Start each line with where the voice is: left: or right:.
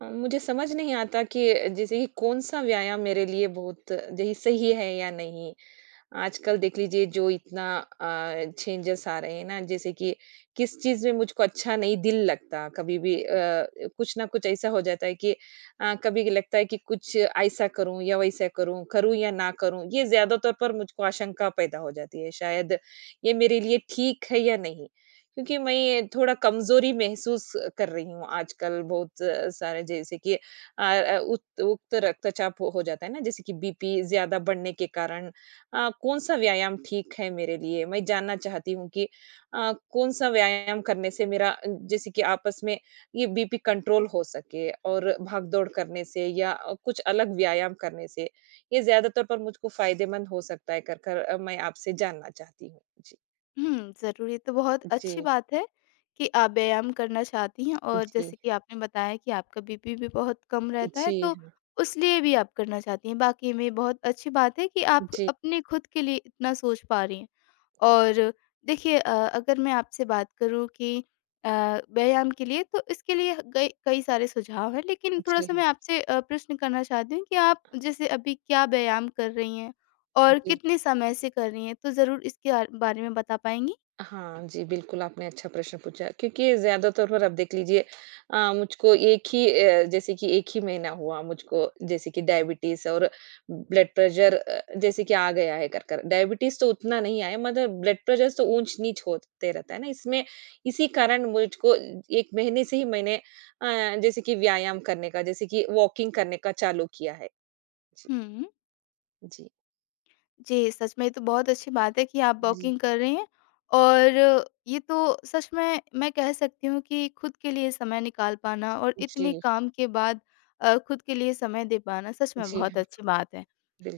right: मुझे समझ नहीं आता कि जैसे कि कौन-सा व्यायाम मेरे लिए बहुत यही सही है या नहीं। आजकल देख लीजिए जो इतना चेंजेस आ रहे हैं ना जैसे कि किस चीज में मुझको अच्छा नहीं दिल लगता कभी भी कुछ ना कुछ ऐसा हो जाता है कि कभी लगता है कि कुछ ऐसा करूं या वैसा करूं करूं या ना करूं ये ज्यादातर पर मुझको आशंका पैदा हो जाती है शायद ये मेरे लिए ठीक है या नहीं। क्योंकि मैं थोड़ा कमजोरी महसूस कर रही हूँ आजकल बहुत सारे जैसे कि उक्त रक्तचाप हो जाता है ना जैसे कि बीपी ज्यादा बढ़ने के कारण कौन-सा व्यायाम ठीक है मेरे लिए? मैं जानना चाहती हूँ कि कौन-सा व्यायाम करने से मेरा जैसे कि आपस में ये बीपी कंट्रोल हो सके और भाग-दौड़ करने से या कुछ अलग व्यायाम करने से, ये ज़्यादा तौर पर मुझको फ़ायदेमंद हो सकता है कर, कर अ, मैं आपसे जानना चाहती हूँ। जी,
left: ज़रूर, ये तो बहुत अच्छी
right: जी,
left: बात है कि आप व्यायाम करना चाहती हैं और
right: जी,
left: जैसे कि आपने बताया कि आपका बीपी भी बहुत कम
right: जी,
left: रहता है,
right: जी
left: तो
right: हाँ,
left: उस लिए भी आप करना चाहती हैं। वाक़ई में बहुत अच्छी बात है कि आप
right: जी,
left: अपने खुद के लिए इतना सोच पा रही हैं। और देखिए, अगर मैं आपसे बात करूँ कि अ, व्यायाम के लिए, तो इसके लिए कई कई सारे सुझाव हैं, लेकिन
right: जी,
left: थोड़ा-सा
right: हाँ,
left: मैं आपसे प्रश्न करना चाहती हूँ कि आप जैसे अभी क्या व्यायाम कर रही हैं और
right: जी।
left: कितने समय से कर रही हैं? तो ज़रूर इसके बारे में बता पाएँगी?
right: हाँ जी, बिल्कुल आपने अच्छा प्रश्न पूछा क्योंकि ज़्यादातर पर आप देख लीजिए मुझको एक ही जैसे कि एक ही महीना हुआ मुझको जैसे कि डायबिटीज़ और ब्लड प्रेशर जैसे कि आ गया है कर-कर। डायबिटीज़ तो उतना नहीं आया मगर ब्लड प्रेशर तो ऊँच-नीच होते रहता है ना, इसमें इसी कारण मुझको 1 महीने से ही मैंने जैसे कि व्यायाम करने का, जैसे कि वॉकिंग करने का चालू किया है। जी,
left: हुँ।
right: जी,
left: जी, सच में ये तो बहुत अच्छी बात है कि आप
right: जी,
left: वॉकिंग कर रही हैं और ये तो सच में मैं कह सकती हूँ कि खुद के लिए समय निकाल पाना और इतने
right: जी,
left: काम के बाद खुद के लिए समय दे पाना सच में
right: जी
left: बहुत
right: हाँ,
left: अच्छी बात है।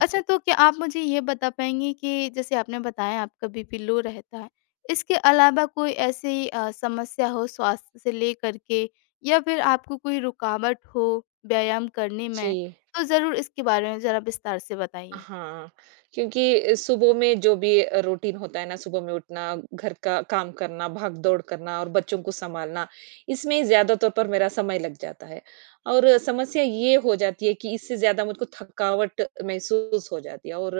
left: अच्छा, तो क्या आप मुझे ये बता पाएँगी कि जैसे आपने बताया, आपका बीपी लो रहता है, इसके अलावा कोई ऐसी समस्या हो स्वास्थ्य से लेकर के, या फिर आपको कोई रुकावट हो व्यायाम करने में,
right: जी।
left: तो ज़रूर इसके बारे में ज़रा विस्तार से बताइए?
right: हाँ, क्योंकि सुबह में जो भी रूटीन होता है ना, सुबह में उठना, घर का काम करना, भाग-दौड़ करना और बच्चों को सँभालना, इसमें ज़्यादा तौर पर मेरा समय लग जाता है। और समस्या ये हो जाती है कि इससे ज़्यादा मुझको थकावट महसूस हो जाती है और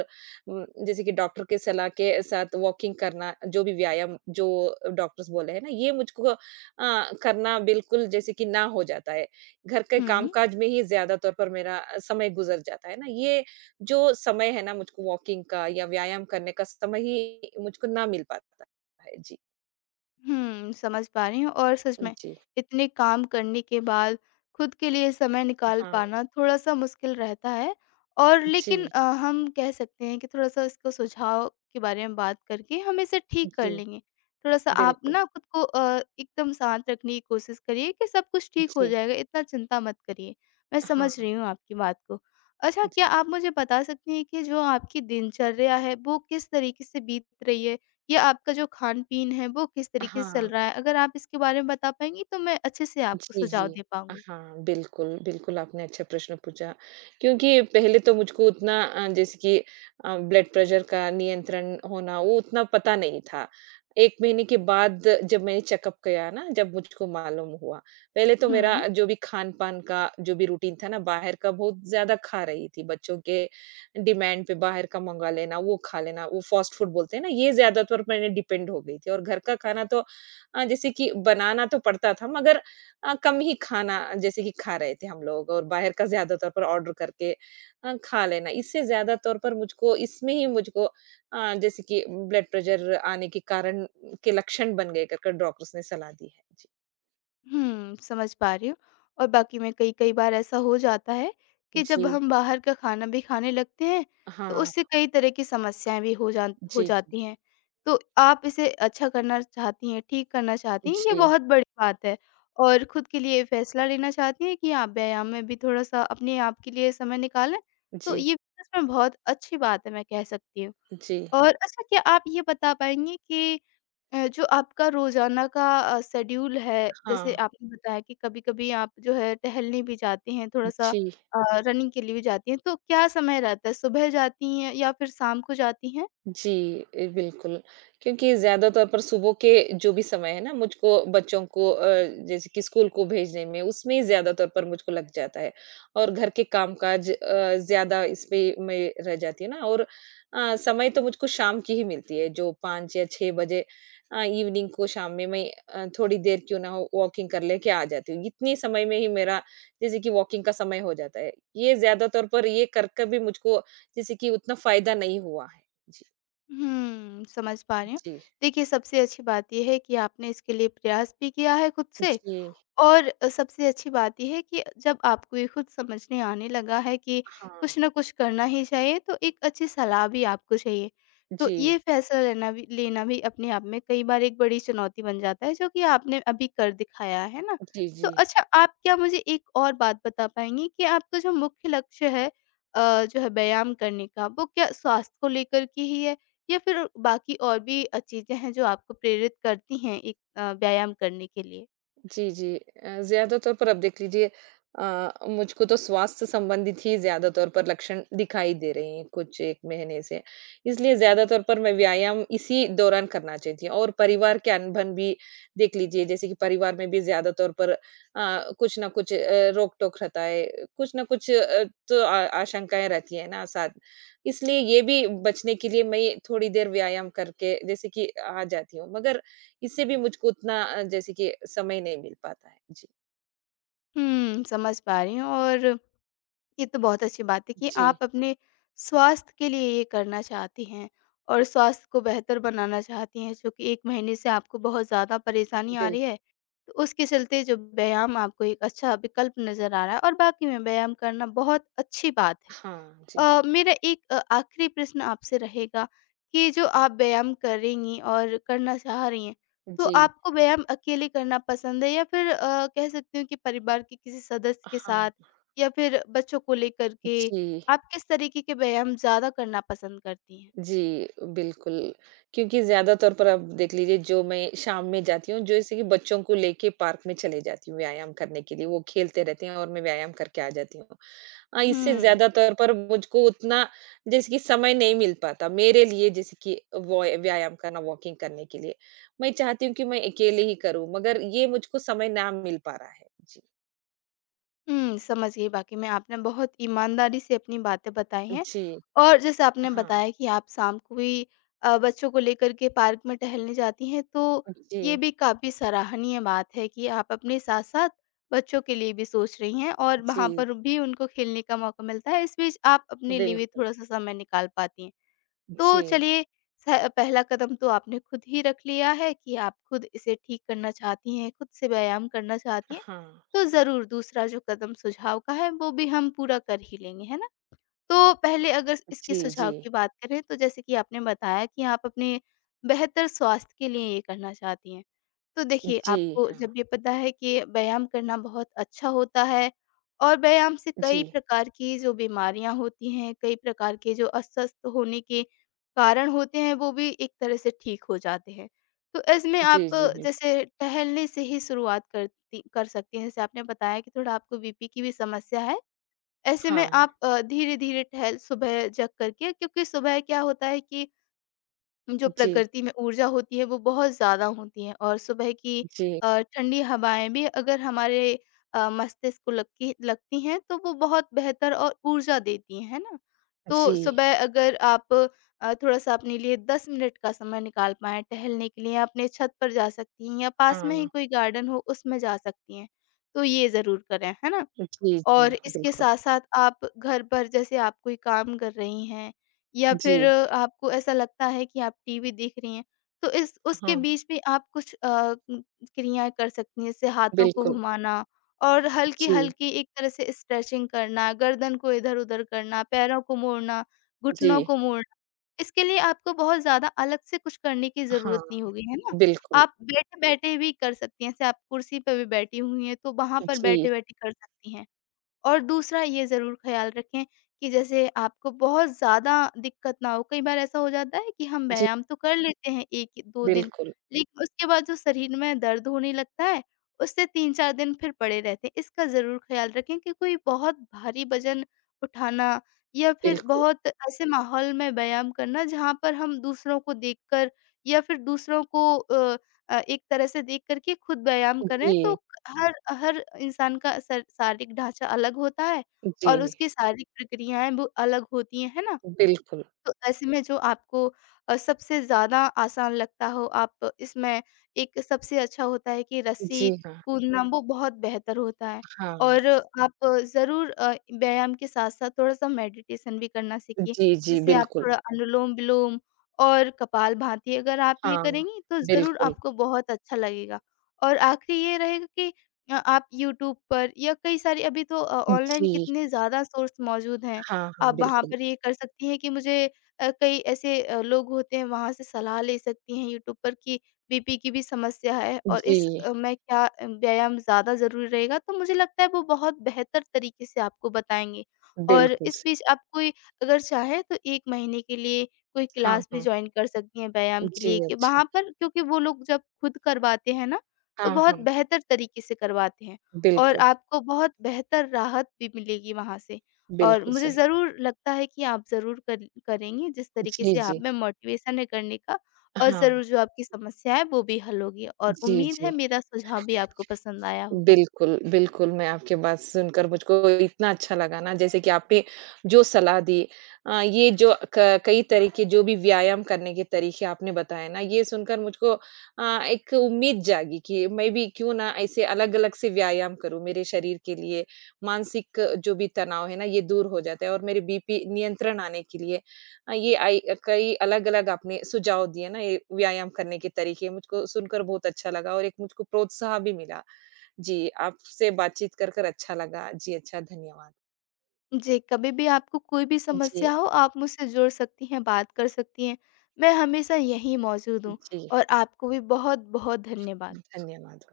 right: जैसे कि डॉक्टर के सलाह के साथ वॉकिंग करना, जो भी व्यायाम जो डॉक्टर्स बोले हैं ना, ये मुझको करना बिल्कुल जैसे कि ना हो जाता है। घर के
left: हुँ।
right: कामकाज में ही ज़्यादा तौर पर मेरा समय गुज़र जाता है ना, ये जो समय है ना मुझको वॉकिंग का या व्यायाम करने का समय ही मुझको ना मिल पाता है। जी।
left: समझ पा रही हूँ और सच में
right: जी।
left: इतने काम करने के बाद खुद के लिए समय निकाल
right: हाँ,
left: पाना थोड़ा-सा मुश्किल रहता है, और लेकिन
right: जी,
left: हम कह सकते हैं कि थोड़ा-सा इसको सुझाव के बारे में बात करके हम इसे ठीक कर
right: जी,
left: लेंगे। थोड़ा-सा आप
right: बिल्कुल।
left: ना खुद को एकदम शांत रखने की कोशिश करिए कि सब कुछ ठीक हो
right: जी,
left: जाएगा, इतना चिंता मत करिए। मैं समझ
right: हाँ,
left: रही हूँ आपकी बात को। अच्छा, क्या
right: जी,
left: आप मुझे बता सकती हैं कि जो आपकी दिनचर्या है, वो किस तरीके से बीत रही है? या आपका जो खान-पीन है, वो किस तरीके से चल
right: हाँ।
left: रहा है? अगर आप इसके बारे में बता पाएँगी, तो मैं अच्छे से आपको
right: जी,
left: सुझाव
right: जी।
left: दे पाऊँगी।
right: हाँ, बिल्कुल, बिल्कुल आपने अच्छा प्रश्न पूछा क्योंकि पहले तो मुझको उतना जैसे कि ब्लड प्रेशर का नियंत्रण होना वो उतना पता नहीं था। 1 महीने के बाद जब मैंने चेकअप किया ना, जब मुझको मालूम हुआ। पहले तो मेरा
left: हुँ।
right: जो भी खान-पान का जो भी रूटीन था ना, बाहर का बहुत ज़्यादा खा रही थी। बच्चों के डिमांड पे बाहर का मँगा लेना, वो खा लेना, वो फास्ट फूड बोलते हैं ना, ये ज़्यादातर मैंने डिपेंड हो गई थी और घर का खाना तो जैसे कि बनाना तो पड़ता था मगर कम ही खाना जैसे कि खा रहे थे हम लोग और बाहर का ज़्यादा तौर पर ऑर्डर करके खा लेना। इससे ज़्यादा तौर पर मुझको इसमें ही मुझको जैसे कि ब्लड प्रेशर आने के कारण के लक्षण बन गए कर-कर डॉक्टर्स ने सलाह दी है। जी।
left: समझ पा रही हूँ, और बाकी में कई-कई बार ऐसा हो जाता है कि जब
right: जी।
left: हम बाहर का खाना भी खाने लगते हैं, तो
right: हाँ।
left: उससे कई तरह की समस्याएँ भी हो
right: जी, जी।
left: जाती हैं। तो आप इसे अच्छा करना चाहती हैं, ठीक करना चाहती हैं, ये
right: जी,
left: बहुत बड़ी बात है, और खुद के लिए फैसला लेना चाहती हैं कि आप व्यायाम में भी थोड़ा-सा अपने आप के लिए समय निकालें, तो
right: जी,
left: ये सच में बहुत अच्छी बात है, मैं कह सकती हूँ।
right: जी।
left: और अच्छा, क्या आप ये बता पाएँगी कि जो आपका रोज़ाना का शेड्यूल है, जैसे
right: हाँ।
left: आपने बताया कि कभी-कभी आप जो है, टहलने भी जाती हैं, थोड़ा-सा
right: जी।
left: अ, रनिंग के लिए भी जाती हैं, तो क्या समय रहता है? सुबह जाती हैं या फिर शाम को जाती हैं?
right: जी, ए, बिल्कुल। क्योंकि ज़्यादा तौर पर सुबह के जो भी समय है ना, मुझको बच्चों को जैसे कि स्कूल को भेजने में, उसमें ज़्यादा तौर पर मुझको लग जाता है और घर के कामकाज ज़्यादा इस पे मैं रह जाती है ना और समय तो मुझको शाम की ही मिलती है, जो 5 या 6 बजे इवनिंग को शाम में मैं थोड़ी देर क्यों ना हो, वॉकिंग कर लेके आ जाती हूँ। इतनी समय में ही मेरा जैसे कि वॉकिंग का समय हो जाता है। ये ज़्यादा तौर पर ये कर कर भी मुझको जैसे कि उतना फ़ायदा नहीं हुआ है। जी।
left: समझ पा रही हूँ।
right: जी,
left: देखिए, सबसे अच्छी बात ये है कि आपने इसके लिए प्रयास भी किया है खुद से,
right: जी,
left: और सबसे अच्छी बात ये है कि जब आपको ये खुद समझ में आने लगा है कि
right: हाँ।
left: कुछ ना कुछ करना ही चाहिए, तो एक अच्छी सलाह भी आपको चाहिए। तो ये
right: जी,
left: फैसला लेना भी अपने आप में कई बार एक बड़ी चुनौती बन जाता है, जो कि आपने अभी कर दिखाया, है ना?
right: जी,
left: तो
right: जी।
left: अच्छा, आप क्या मुझे एक और बात बता पाएँगी कि आपका जो मुख्य लक्ष्य है, जो है व्यायाम करने का, वो क्या स्वास्थ्य को लेकर के ही है, या फिर बाकी और भी चीज़ें हैं जो आपको प्रेरित करती हैं एक व्यायाम करने के लिए?
right: जी, जी। ज़्यादा तौर पर आप देख लीजिए मुझको तो स्वास्थ्य संबंधित ही ज़्यादा तौर पर लक्षण दिखाई दे रहे हैं कुछ 1 महीने से। इसलिए ज़्यादा तौर पर मैं व्यायाम इसी दौरान करना चाहती हूँ और परिवार के अनबन भी देख लीजिए जैसे कि परिवार में भी ज़्यादा तौर पर कुछ न कुछ रोक-टोक रहता है, कुछ न कुछ तो आ आशंकाएँ रहती हैं ना साथ। इसलिए ये भी बचने के लिए मैं थोड़ी देर व्यायाम करके जैसे कि आ जाती हूँ। मगर इससे भी मुझको उतना जैसे कि समय नहीं मिल पाता है। जी,
left: समझ पा रही हूँ, और ये तो बहुत अच्छी बात है कि
right: बिल्कुल।
left: आप अपने स्वास्थ्य के लिए ये करना चाहती हैं और स्वास्थ्य को बेहतर बनाना चाहती हैं, जो कि 1 महीने से आपको बहुत ज़्यादा
right: जी,
left: परेशानी आ
right: बिल्कुल।
left: रही है। तो उसके चलते जो व्यायाम आपको एक अच्छा विकल्प नज़र आ रहा है, और वाक़ई में व्यायाम करना बहुत अच्छी बात है।
right: हाँ जी,
left: मेरा एक आखिरी प्रश्न आपसे रहेगा कि जो आप व्यायाम करेंगी और करना चाह रही हैं, तो
right: जी,
left: आपको व्यायाम अकेले करना पसंद है, या फिर कह सकती हूँ कि परिवार के किसी सदस्य के
right: हाँ,
left: साथ, या फिर बच्चों को लेकर के,
right: जी,
left: आप किस तरीके के व्यायाम ज़्यादा करना पसंद करती हैं?
right: जी, बिल्कुल। क्योंकि ज़्यादा तौर पर आप देख लीजिए जो मैं शाम में जाती हूँ, जैसे कि बच्चों को लेके पार्क में चले जाती हूँ व्यायाम करने के लिए, वो खेलते रहते हैं और मैं व्यायाम करके आ जाती हूँ। इससे
left: हुँ।
right: ज़्यादा तौर पर मुझको उतना जैसे कि समय नहीं मिल पाता मेरे लिए जैसे कि वॉय व्यायाम करना, वॉकिंग करने के लिए। मैं चाहती हूँ कि मैं अकेले ही करूँ मगर ये मुझको समय ना मिल पा रहा है। जी।
left: समझ गई, वाक़ई में आपने बहुत ईमानदारी से अपनी बातें बताई हैं।
right: जी।
left: और जैसे आपने
right: हाँ।
left: बताया कि आप शाम को भी बच्चों को लेकर के पार्क में टहलने जाती हैं, तो ये
right: जी,
left: भी काफ़ी सराहनीय बात है कि आप अपने साथ-साथ बच्चों के लिए भी सोच रही हैं, और वहाँ
right: जी।
left: पर भी उनको खेलने का मौका मिलता है। इस बीच आप अपने लिए भी
right: बिल्कुल।
left: थोड़ा-सा समय निकाल पाती हैं। तो
right: जी।
left: चलिए, स पहला कदम तो आपने खुद ही रख लिया है कि आप खुद इसे ठीक करना चाहती हैं, खुद से व्यायाम करना चाहती हैं,
right: हाँ।
left: तो ज़रूर दूसरा जो कदम सुझाव का है, वो भी हम पूरा कर ही लेंगे, है ना? तो पहले अगर इसके
right: जी, जी।
left: सुझाव की बात करें, तो जैसे कि आपने बताया कि आप अपने बेहतर स्वास्थ्य के लिए ये करना चाहती हैं। तो देखिए,
right: जी,
left: आपको
right: हाँ।
left: जब ये पता है कि व्यायाम करना बहुत अच्छा होता है, और व्यायाम से
right: जी।
left: कई प्रकार की जो बीमारियां होती हैं, कई प्रकार के जो अस्वस्थ होने के कारण होते हैं, वो भी एक तरह से ठीक हो जाते हैं। तो इसमें आप
right: जी, जी, बिल्कुल।
left: जैसे टहलने से ही शुरुआत करती कर सकती हैं। जैसे आपने बताया कि थोड़ा आपको बीपी की भी समस्या है। ऐसे में
right: हाँ।
left: आप धीरे-धीरे टहल सुबह जग करके, क्योंकि सुबह क्या होता है कि जो
right: जी,
left: प्रकृति में ऊर्जा होती है, वो बहुत ज़्यादा होती है, और सुबह की
right: जी,
left: ठंडी हवाएँ भी अगर हमारे मस्तिष्क को लगती लगती हैं, तो वो बहुत बेहतर और ऊर्जा देती हैं, है ना?
right: जी।
left: तो सुबह अगर आप थोड़ा-सा अपने लिए 10 मिनट का समय निकाल पाएँ टहलने के लिए, अपने छत पर जा सकती हैं, या पास में ही
right: हाँ।
left: कोई गार्डन हो, उसमें जा सकती हैं। तो ये ज़रूर करें, है ना?
right: जी, जी,
left: और इसके
right: बिल्कुल।
left: साथ-साथ आप घर पर जैसे आप कोई काम कर रही हैं, या फिर
right: जी,
left: आपको ऐसा लगता है कि आप टीवी देख रही हैं, तो इस उसके
right: हाँ,
left: बीच भी आप कुछ उम, क्रियाएँ कर सकती हैं, जैसे हाथों को
right: बिल्कुल।
left: घुमाना और
right: जी,
left: हल्की-हल्की एक तरह से स्ट्रेचिंग करना, गर्दन को इधर-उधर करना, पैरों को मोड़ना,
right: जी।
left: घुटनों को मोड़ना। इसके लिए आपको बहुत ज़्यादा अलग से कुछ करने की
right: हाँ।
left: ज़रूरत नहीं होगी, है ना?
right: बिल्कुल,
left: आप बैठे-बैठे भी कर सकती हैं, जैसे आप कुर्सी पे भी बैठी हुई हैं, तो वहाँ पर
right: जी,
left: बैठे-बैठे कर सकती हैं। और दूसरा ये ज़रूर ख़्याल रखें कि जैसे आपको बहुत ज़्यादा दिक्कत ना हो। कई बार ऐसा हो जाता है कि हम
right: जी,
left: व्यायाम तो कर लेते हैं 1-2 दिन,
right: बिल्कुल,
left: लेकिन उसके बाद जो शरीर में दर्द होने लगता है, उससे 3-4 दिन फिर पड़े रहते हैं। इसका ज़रूर ख़्याल रखें कि कोई बहुत भारी वज़न उठाना, या फिर
right: बिल्कुल,
left: बहुत ऐसे माहौल में व्यायाम करना जहाँ पर हम दूसरों को देखकर, या फिर दूसरों को एक तरह से देख कर के खुद व्यायाम करें, तो
right: जी,
left: हर हर इंसान का सर शारीरिक ढाँचा अलग होता है,
right: जी,
left: और उसकी शारीरिक प्रक्रियाएँ भी अलग होती हैं, है ना?
right: बिल्कुल,
left: तो ऐसे में जो आपको सबसे ज़्यादा आसान लगता हो, आप इसमें, एक सबसे अच्छा होता है कि रस्सी
right: जी हाँ,
left: कूदना, बिल्कुल। वो बहुत बेहतर होता है,
right: हाँ,
left: और हुँ। आप ज़रूर व्यायाम के साथ-साथ थोड़ा-सा मेडिटेशन भी करना सीखिए।
right: जी, जी,
left: जैसे आप
right: बिल्कुल,
left: थोड़ा अनुलोम-विलोम और कपालभाति अगर आप ये
right: हाँ,
left: करेंगी, तो ज़रूर
right: बिल्कुल,
left: आपको बहुत अच्छा लगेगा। और आखिरी ये रहेगा कि आप यूट्यूब पर, या कई सारी अभी तो ऑनलाइन
right: जी,
left: कितने ज़्यादा सोर्स मौजूद हैं।
right: हाँ, हाँ,
left: आप वहाँ
right: बिल्कुल,
left: पर ये कर सकती हैं कि मुझे, कई ऐसे लोग होते हैं, वहाँ से सलाह ले सकती हैं यूट्यूब पर कि बीपी की भी समस्या है, और इस
right: जी,
left: में क्या व्यायाम ज़्यादा ज़रूरी रहेगा, तो मुझे लगता है वो बहुत बेहतर तरीके से आपको बताएँगे। और
right: बिल्कुल
left: इस
right: सही,
left: बीच आप कोई, अगर चाहें तो 1 महीने के लिए कोई
right: हाँ,
left: क्लास भी
right: हाँ,
left: जॉइन कर सकती हैं व्यायाम के
right: जी,
left: लिए कि
right: अच्छा,
left: वहाँ पर, क्योंकि वो लोग जब खुद करवाते हैं ना, तो
right: हाँ,
left: बहुत
right: हाँ,
left: बेहतर तरीके से करवाते हैं, और
right: बिल्कुल,
left: आपको बहुत बेहतर राहत भी मिलेगी वहाँ से। और
right: बिल्कुल
left: मुझे
right: सही,
left: ज़रूर लगता है कि आप ज़रूर कर करेंगी, जिस तरीके
right: जी,
left: से आप
right: जी,
left: में मोटिवेशन है करने का, और
right: हाँ,
left: ज़रूर जो आपकी समस्या है वो भी हल होगी, और
right: जी,
left: उम्मीद है
right: जी।
left: मेरा सुझाव भी आपको पसंद आया होगा।
right: बिल्कुल, बिल्कुल, मैं आपकी बात सुनकर मुझको इतना अच्छा लगा ना जैसे कि आपने जो सलाह दी ये जो क कई तरीके जो भी व्यायाम करने के तरीके आपने बताए ना, ये सुनकर मुझको एक उम्मीद जागी कि मैं भी क्यों ना ऐसे अलग-अलग से व्यायाम करूँ मेरे शरीर के लिए, मानसिक जो भी तनाव है ना ये दूर हो जाता है और मेरे बीपी नियंत्रण आने के लिए ये आई कई अलग-अलग आपने सुझाव दिए ना ये व्यायाम करने के तरीके, मुझको सुनकर बहुत अच्छा लगा और एक मुझको प्रोत्साह भी मिला। जी, आपसे बातचीत कर अच्छा लगा। जी, अच्छा धन्यवाद।
left: जी, कभी भी आपको कोई भी
right: जी,
left: समस्या हो, आप मुझसे जुड़ सकती हैं, बात कर सकती हैं। मैं हमेशा यहीं मौजूद हूँ,
right: जी,
left: और आपको भी बहुत-बहुत धन्यवाद।
right: धन्यवाद।